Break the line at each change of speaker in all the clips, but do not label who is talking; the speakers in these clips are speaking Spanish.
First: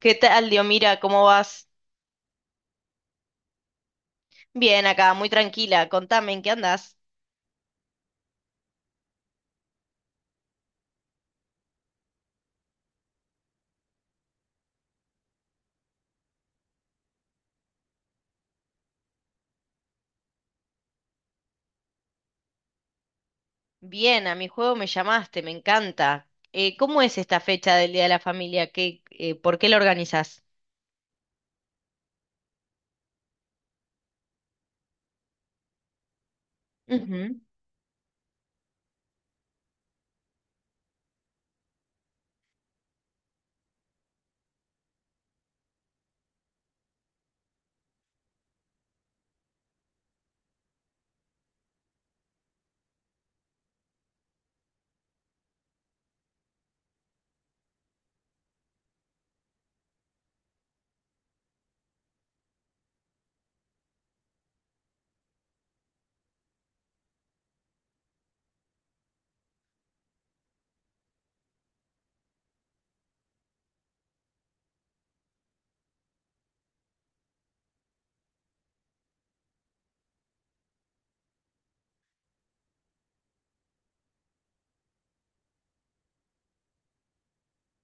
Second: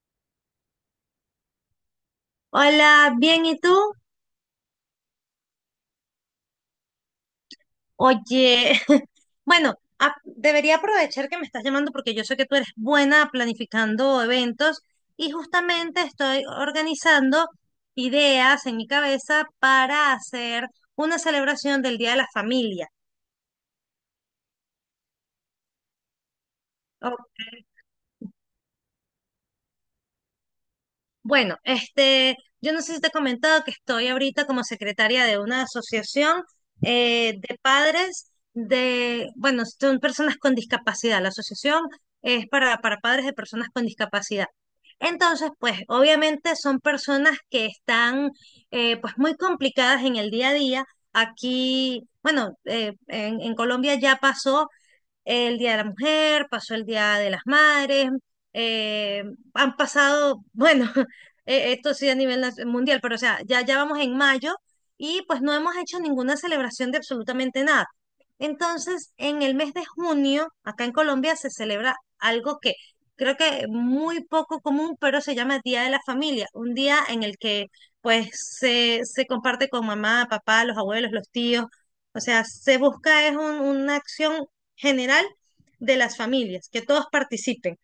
¿Qué tal, Diomira? ¿Cómo vas?
Hola, bien, ¿y tú?
Bien, acá, muy tranquila. Contame, ¿en qué andás?
Oye, bueno, debería aprovechar que me estás llamando porque yo sé que tú eres buena planificando eventos y justamente estoy organizando ideas en mi cabeza para hacer una celebración del Día de la Familia.
Bien, a mi juego me llamaste, me encanta. ¿Cómo es esta fecha del Día de la Familia? ¿Qué, por qué la organizás?
Bueno, yo no sé si te he comentado que estoy ahorita como secretaria de una asociación
Ujú.
de padres de, bueno, son personas con discapacidad. La asociación es para padres de personas con discapacidad. Entonces, pues, obviamente son personas que están, pues, muy complicadas en el día a día. Aquí, bueno, en Colombia ya pasó el Día de la Mujer, pasó el Día de las Madres, eh, han pasado, bueno, esto sí a nivel mundial, pero o sea, ya vamos en mayo y pues no hemos hecho ninguna celebración de absolutamente nada. Entonces, en el mes de junio, acá en Colombia se celebra algo que creo que muy poco común, pero se llama Día de la Familia, un día en el que pues se comparte con mamá, papá, los abuelos, los tíos. O sea, se busca es una acción general de las familias, que todos participen.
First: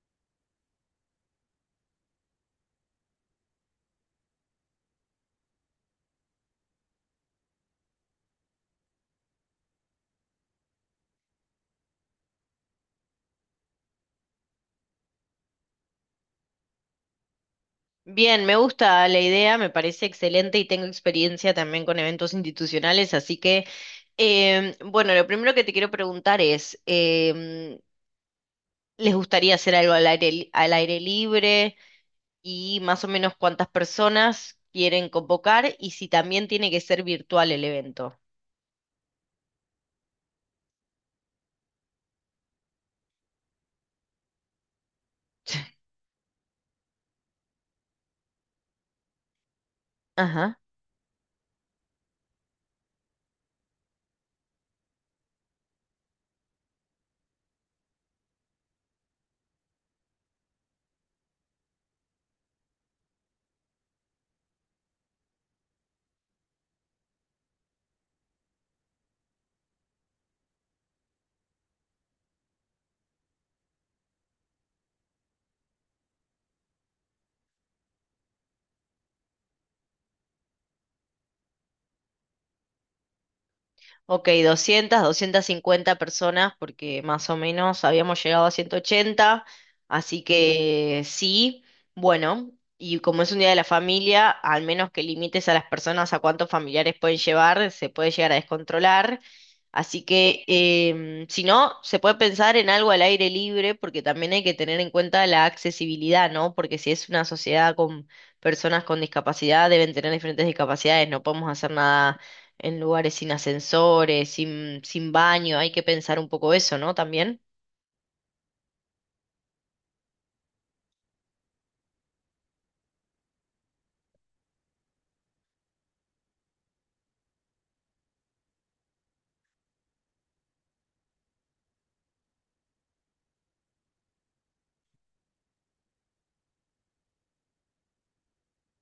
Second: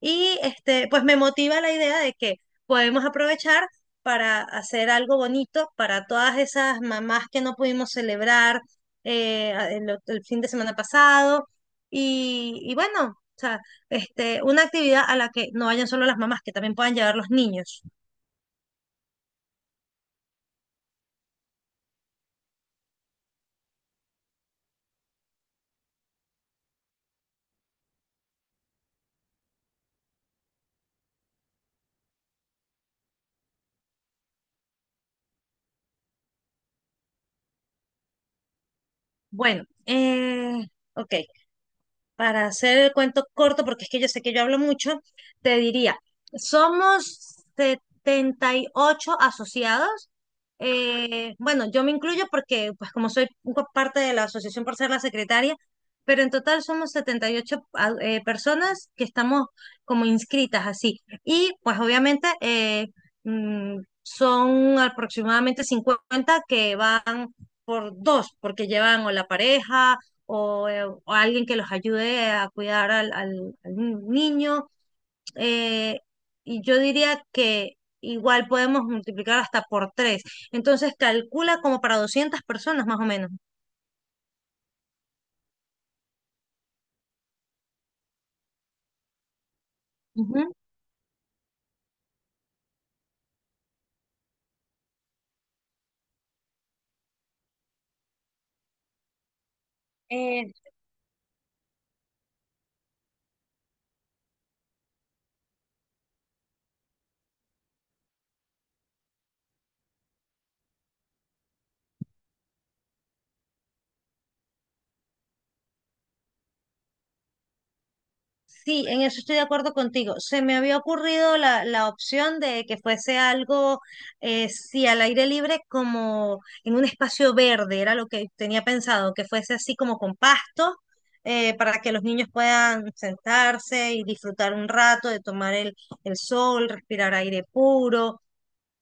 Y este, pues me motiva la idea de que podemos aprovechar para hacer algo bonito para todas esas mamás que no pudimos celebrar fin de semana pasado. Y bueno, o sea, este, una actividad a la que no vayan solo las mamás, que también puedan llevar los niños.
Bien, me gusta la idea, me parece excelente y tengo experiencia también con eventos institucionales, así que, bueno, lo primero que te quiero preguntar es, ¿les gustaría hacer algo al al aire libre? Y más o menos cuántas personas quieren convocar y si también tiene que ser virtual el evento.
Bueno, ok, para hacer el cuento corto, porque es que yo sé que yo hablo mucho, te diría, somos 78 asociados.
Ajá.
Bueno, yo me incluyo porque, pues como soy un parte de la asociación por ser la secretaria, pero en total somos 78 personas que estamos como inscritas así. Y pues obviamente son aproximadamente 50 que van por dos, porque llevan o la pareja o alguien que los ayude a cuidar al niño. eh, y yo diría que igual podemos multiplicar hasta por tres. Entonces calcula como para 200 personas más o menos.
Ok, 200 250 personas, porque más o menos habíamos llegado a 180, así
Ujú.
que sí, bueno, y como es un día de la familia, al menos que limites a las personas a cuántos familiares pueden llevar, se puede llegar a descontrolar, así que si no, se puede pensar en algo al aire libre, porque también hay que tener en cuenta la accesibilidad, ¿no? Porque si es una sociedad con personas con discapacidad, deben tener diferentes discapacidades, no podemos hacer nada en lugares sin ascensores, sin baño, hay que pensar un poco eso, ¿no? También.
Sí, en eso estoy de acuerdo contigo. Se me había ocurrido la opción de que fuese algo, sí, al aire libre, como en un espacio verde, era lo que tenía pensado, que fuese así como con pasto, para que los niños puedan sentarse y disfrutar un rato de tomar el sol, respirar aire puro.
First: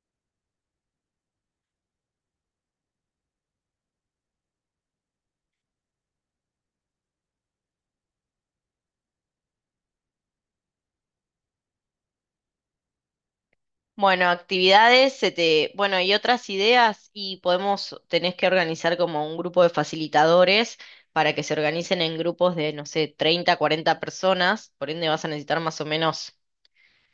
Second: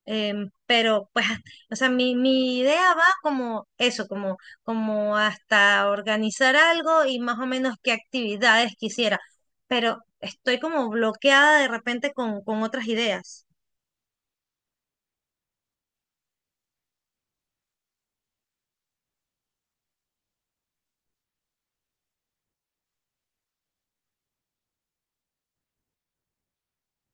Em, pero pues, o sea, mi idea va como eso, como, como hasta organizar algo y más o menos qué actividades quisiera, pero estoy como bloqueada de repente con otras ideas.
Bueno, actividades, bueno, y otras ideas, y podemos, tenés que organizar como un grupo de facilitadores para que se organicen en grupos de, no sé, 30 40 personas, por ende vas a necesitar más o menos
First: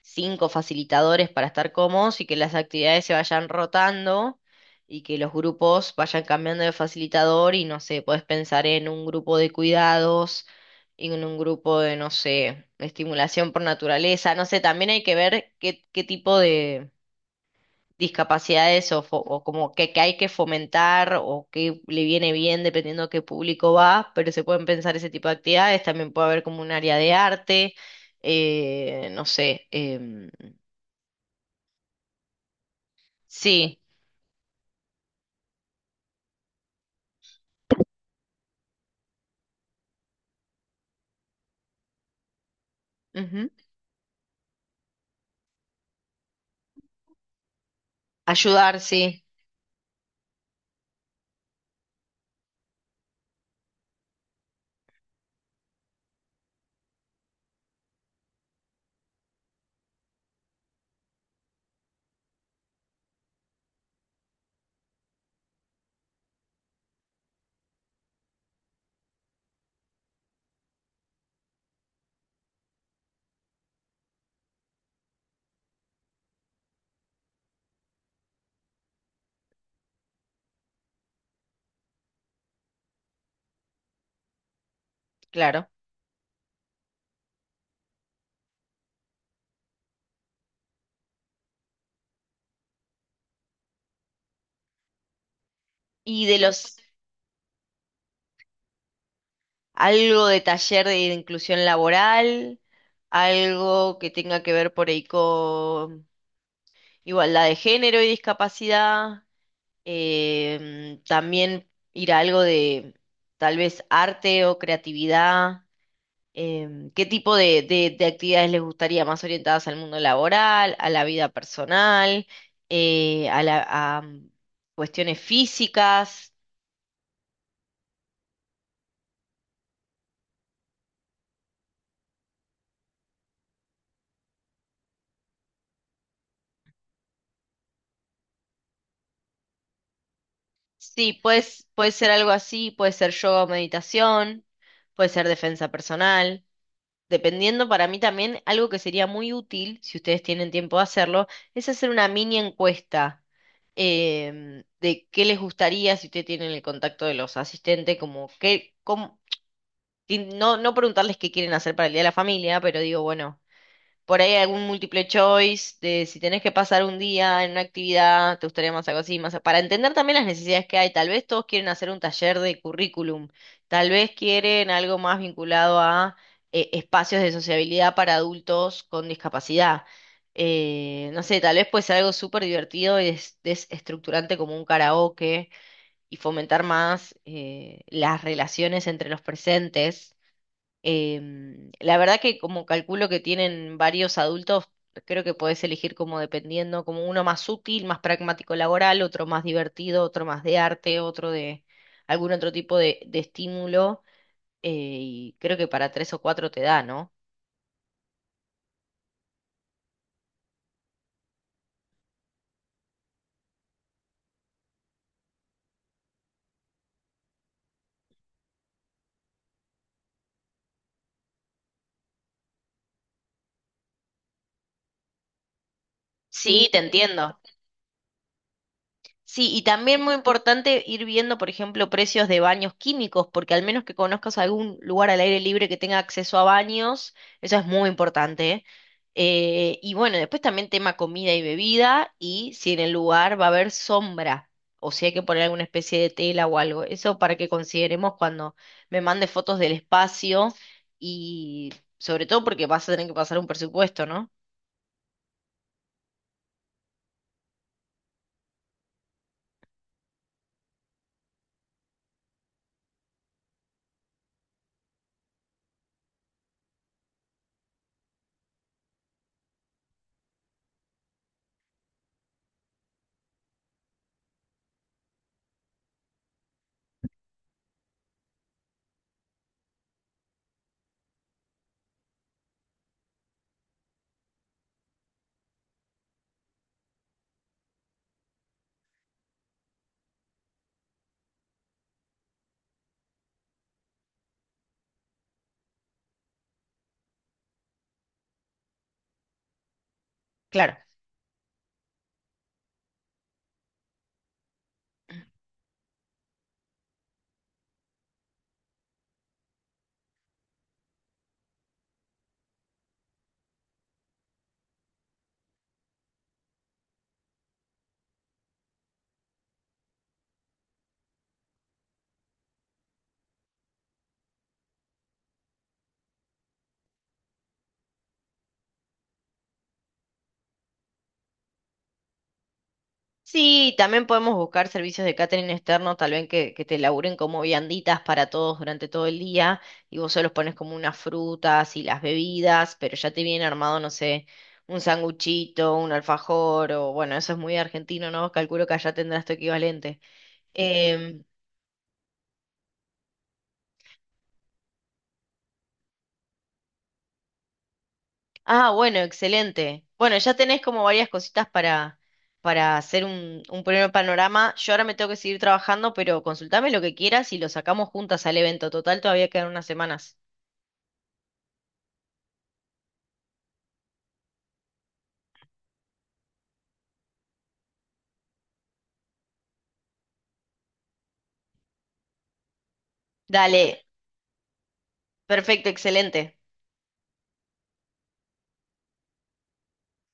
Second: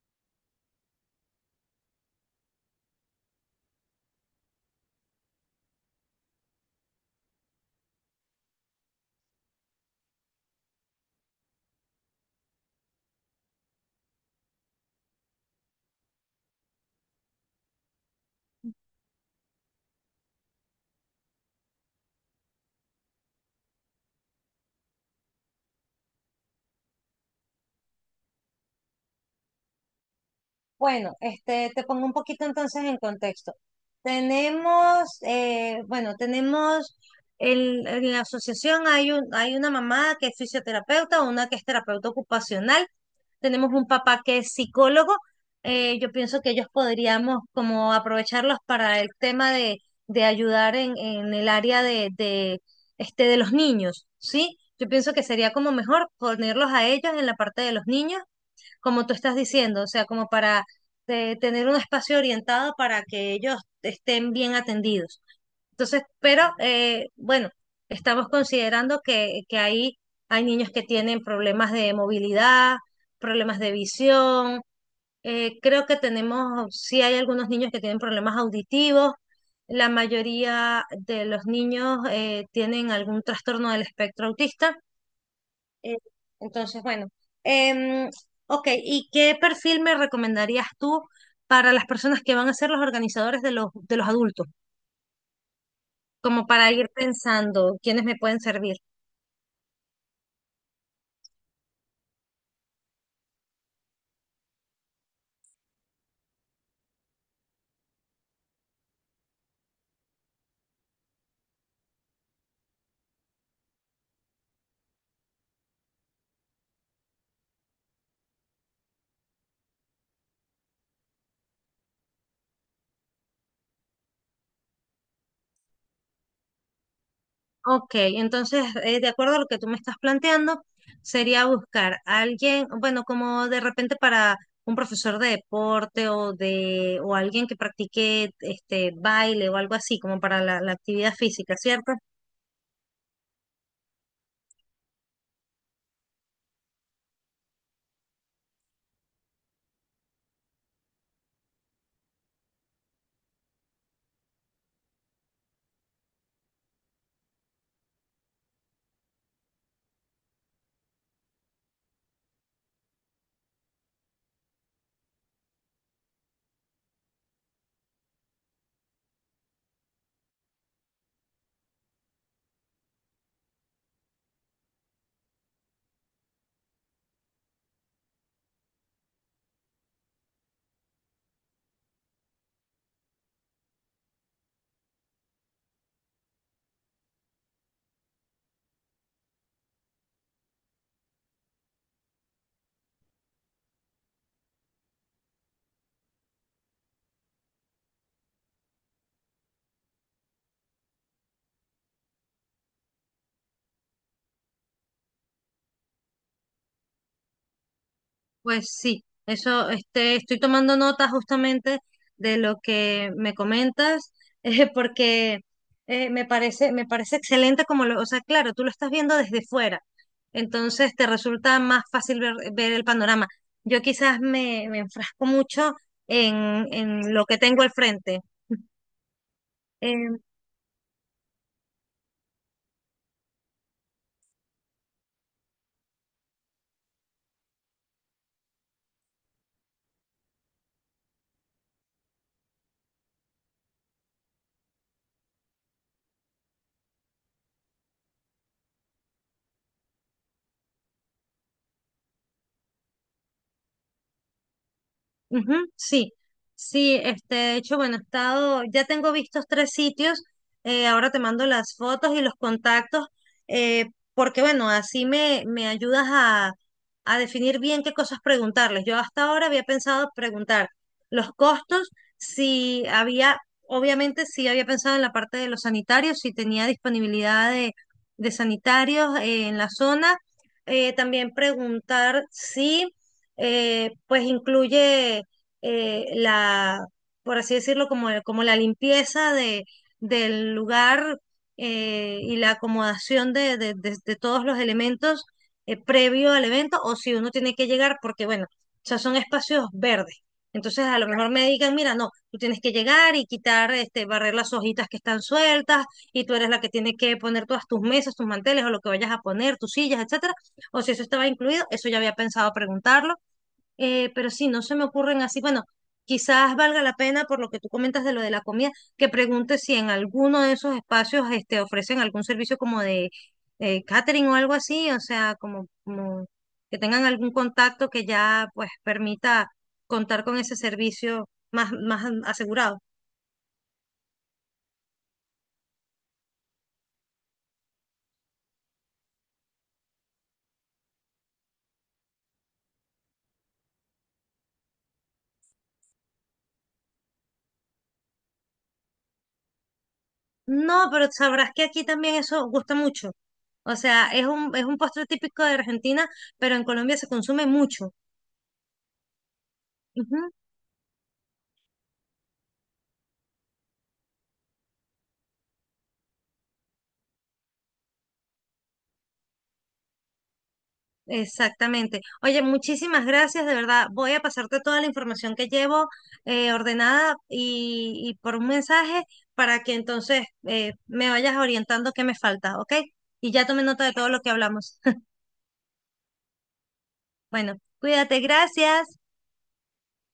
cinco facilitadores para estar cómodos y que las actividades se vayan rotando y que los grupos vayan cambiando de facilitador y no sé, podés pensar en un grupo de cuidados y en un grupo de, no sé, estimulación por naturaleza, no sé, también hay que ver qué, qué tipo de discapacidades o como que hay que fomentar o qué le viene bien dependiendo a qué público va, pero se pueden pensar ese tipo de actividades, también puede haber como un área de arte, no sé,
Bueno, este, te pongo un poquito entonces en contexto.
sí,
Tenemos, bueno, tenemos en la asociación hay un, hay una mamá que es fisioterapeuta, una que es terapeuta ocupacional,
ujú.
tenemos un papá que es psicólogo. Yo pienso que ellos podríamos como aprovecharlos
Ayudar,
para el
sí,
tema de ayudar en el área de, este, de los niños, ¿sí? Yo pienso que sería como mejor ponerlos a ellos en la parte de los niños como tú estás diciendo, o sea, como para tener un espacio orientado para que ellos estén bien atendidos. Entonces, pero bueno, estamos considerando que hay niños que tienen problemas de movilidad, problemas de visión, creo que tenemos, sí hay algunos niños que tienen problemas auditivos, la mayoría de los niños tienen algún trastorno del espectro autista.
claro.
Eh, entonces, bueno. Em, ok, ¿y qué perfil me recomendarías tú para las personas que van a ser los organizadores de los adultos?
Y de
Como para
los,
ir pensando quiénes me pueden servir.
algo de taller de inclusión laboral, algo que tenga que ver por ahí con igualdad de género y discapacidad, también ir a algo de tal vez arte o creatividad. ¿Qué tipo de, de actividades les gustaría más orientadas al mundo laboral, a la vida personal, a la, cuestiones físicas?
Ok, entonces, de acuerdo a lo que tú me estás planteando, sería buscar a alguien, bueno, como de repente para un profesor de deporte o de, o alguien que practique este baile o algo así, como para la
Sí,
actividad física,
puedes, puede
¿cierto?
ser algo así, puede ser yoga o meditación, puede ser defensa personal. Dependiendo para mí también, algo que sería muy útil, si ustedes tienen tiempo de hacerlo, es hacer una mini encuesta de qué les gustaría si ustedes tienen el contacto de los asistentes, como qué, y no, no preguntarles qué quieren hacer para el Día de la Familia, pero digo, bueno. Por ahí algún múltiple choice de si tenés que pasar un día en una actividad, te gustaría más algo así, más para entender también las necesidades que hay. Tal vez todos quieren hacer un taller de currículum, tal vez quieren algo más vinculado a espacios de sociabilidad para adultos con discapacidad. No sé, tal vez puede ser algo súper divertido y desestructurante como un karaoke y fomentar más las relaciones entre los presentes. La verdad que como calculo que tienen varios adultos, creo que podés elegir como dependiendo, como uno más útil, más pragmático laboral, otro más divertido, otro más de arte, otro de algún otro tipo de estímulo. Y creo que para tres o cuatro te da, ¿no?
Pues sí, eso este, estoy tomando nota justamente de lo que me comentas, porque me parece excelente como lo, o sea, claro, tú lo estás viendo desde fuera, entonces te resulta más fácil ver, ver el panorama. Yo quizás me, me enfrasco mucho
Sí, sí, te
en lo
entiendo.
que tengo al frente.
Sí, y también muy
em,
importante ir viendo, por ejemplo, precios de baños químicos, porque al menos que conozcas algún lugar al aire libre que tenga acceso a baños, eso es muy importante. Y bueno, después también tema comida y bebida y si en el lugar va a haber sombra o si hay que poner alguna especie de tela o algo. Eso para que consideremos cuando me mande fotos del espacio y sobre todo porque vas a tener que pasar un presupuesto, ¿no?
Ujú, sí, este, de hecho, bueno, he estado, ya tengo vistos tres sitios, ahora te mando las fotos y los contactos, eh, porque bueno, así me, me ayudas a definir bien qué cosas preguntarles. Yo hasta ahora había pensado preguntar los costos, si había, obviamente sí había pensado en la parte de los sanitarios, si tenía disponibilidad de sanitarios, en la zona. También preguntar si, pues incluye la, por así decirlo, como, como la limpieza de, del lugar y la acomodación de todos los elementos previo al evento, o si uno tiene que llegar, porque bueno, o sea, son espacios verdes.
Claro.
Entonces, a lo mejor me digan, mira, no, tú tienes que llegar y quitar, este, barrer las hojitas que están sueltas, y tú eres la que tiene que poner todas tus mesas, tus manteles, o lo que vayas a poner, tus sillas, etcétera. O si eso estaba incluido, eso ya había pensado preguntarlo. Pero sí, no se me ocurren así. Bueno, quizás valga la pena, por lo que tú comentas de lo de la comida, que pregunte si en alguno de esos espacios este, ofrecen algún servicio como de catering o algo así, o sea, como, como que tengan algún contacto que ya pues permita contar con ese servicio más, más asegurado.
Sí, también podemos buscar servicios de catering externo, tal vez que te laburen como vianditas para todos durante todo el día y vos se los pones como unas frutas y las bebidas, pero ya te viene armado, no sé, un sanguchito, un alfajor o bueno, eso es muy argentino, ¿no? Calculo que allá tendrás tu equivalente.
No, pero
Em,
sabrás que aquí también eso gusta mucho. O sea, es un postre típico de Argentina, pero en Colombia se consume mucho.
ah, bueno, excelente. Bueno,
Ujú.
ya tenés como varias cositas para hacer un primer panorama. Yo ahora me tengo que seguir trabajando, pero consultame lo que quieras y lo sacamos juntas al evento. Total, todavía quedan unas semanas.
Exactamente. Oye, muchísimas gracias, de verdad. Voy a pasarte toda la información que llevo ordenada y por un mensaje para que entonces me vayas orientando qué me falta, ¿ok? Y ya tomé nota
Dale,
de todo lo que hablamos.
perfecto, excelente.
Bueno, cuídate, gracias.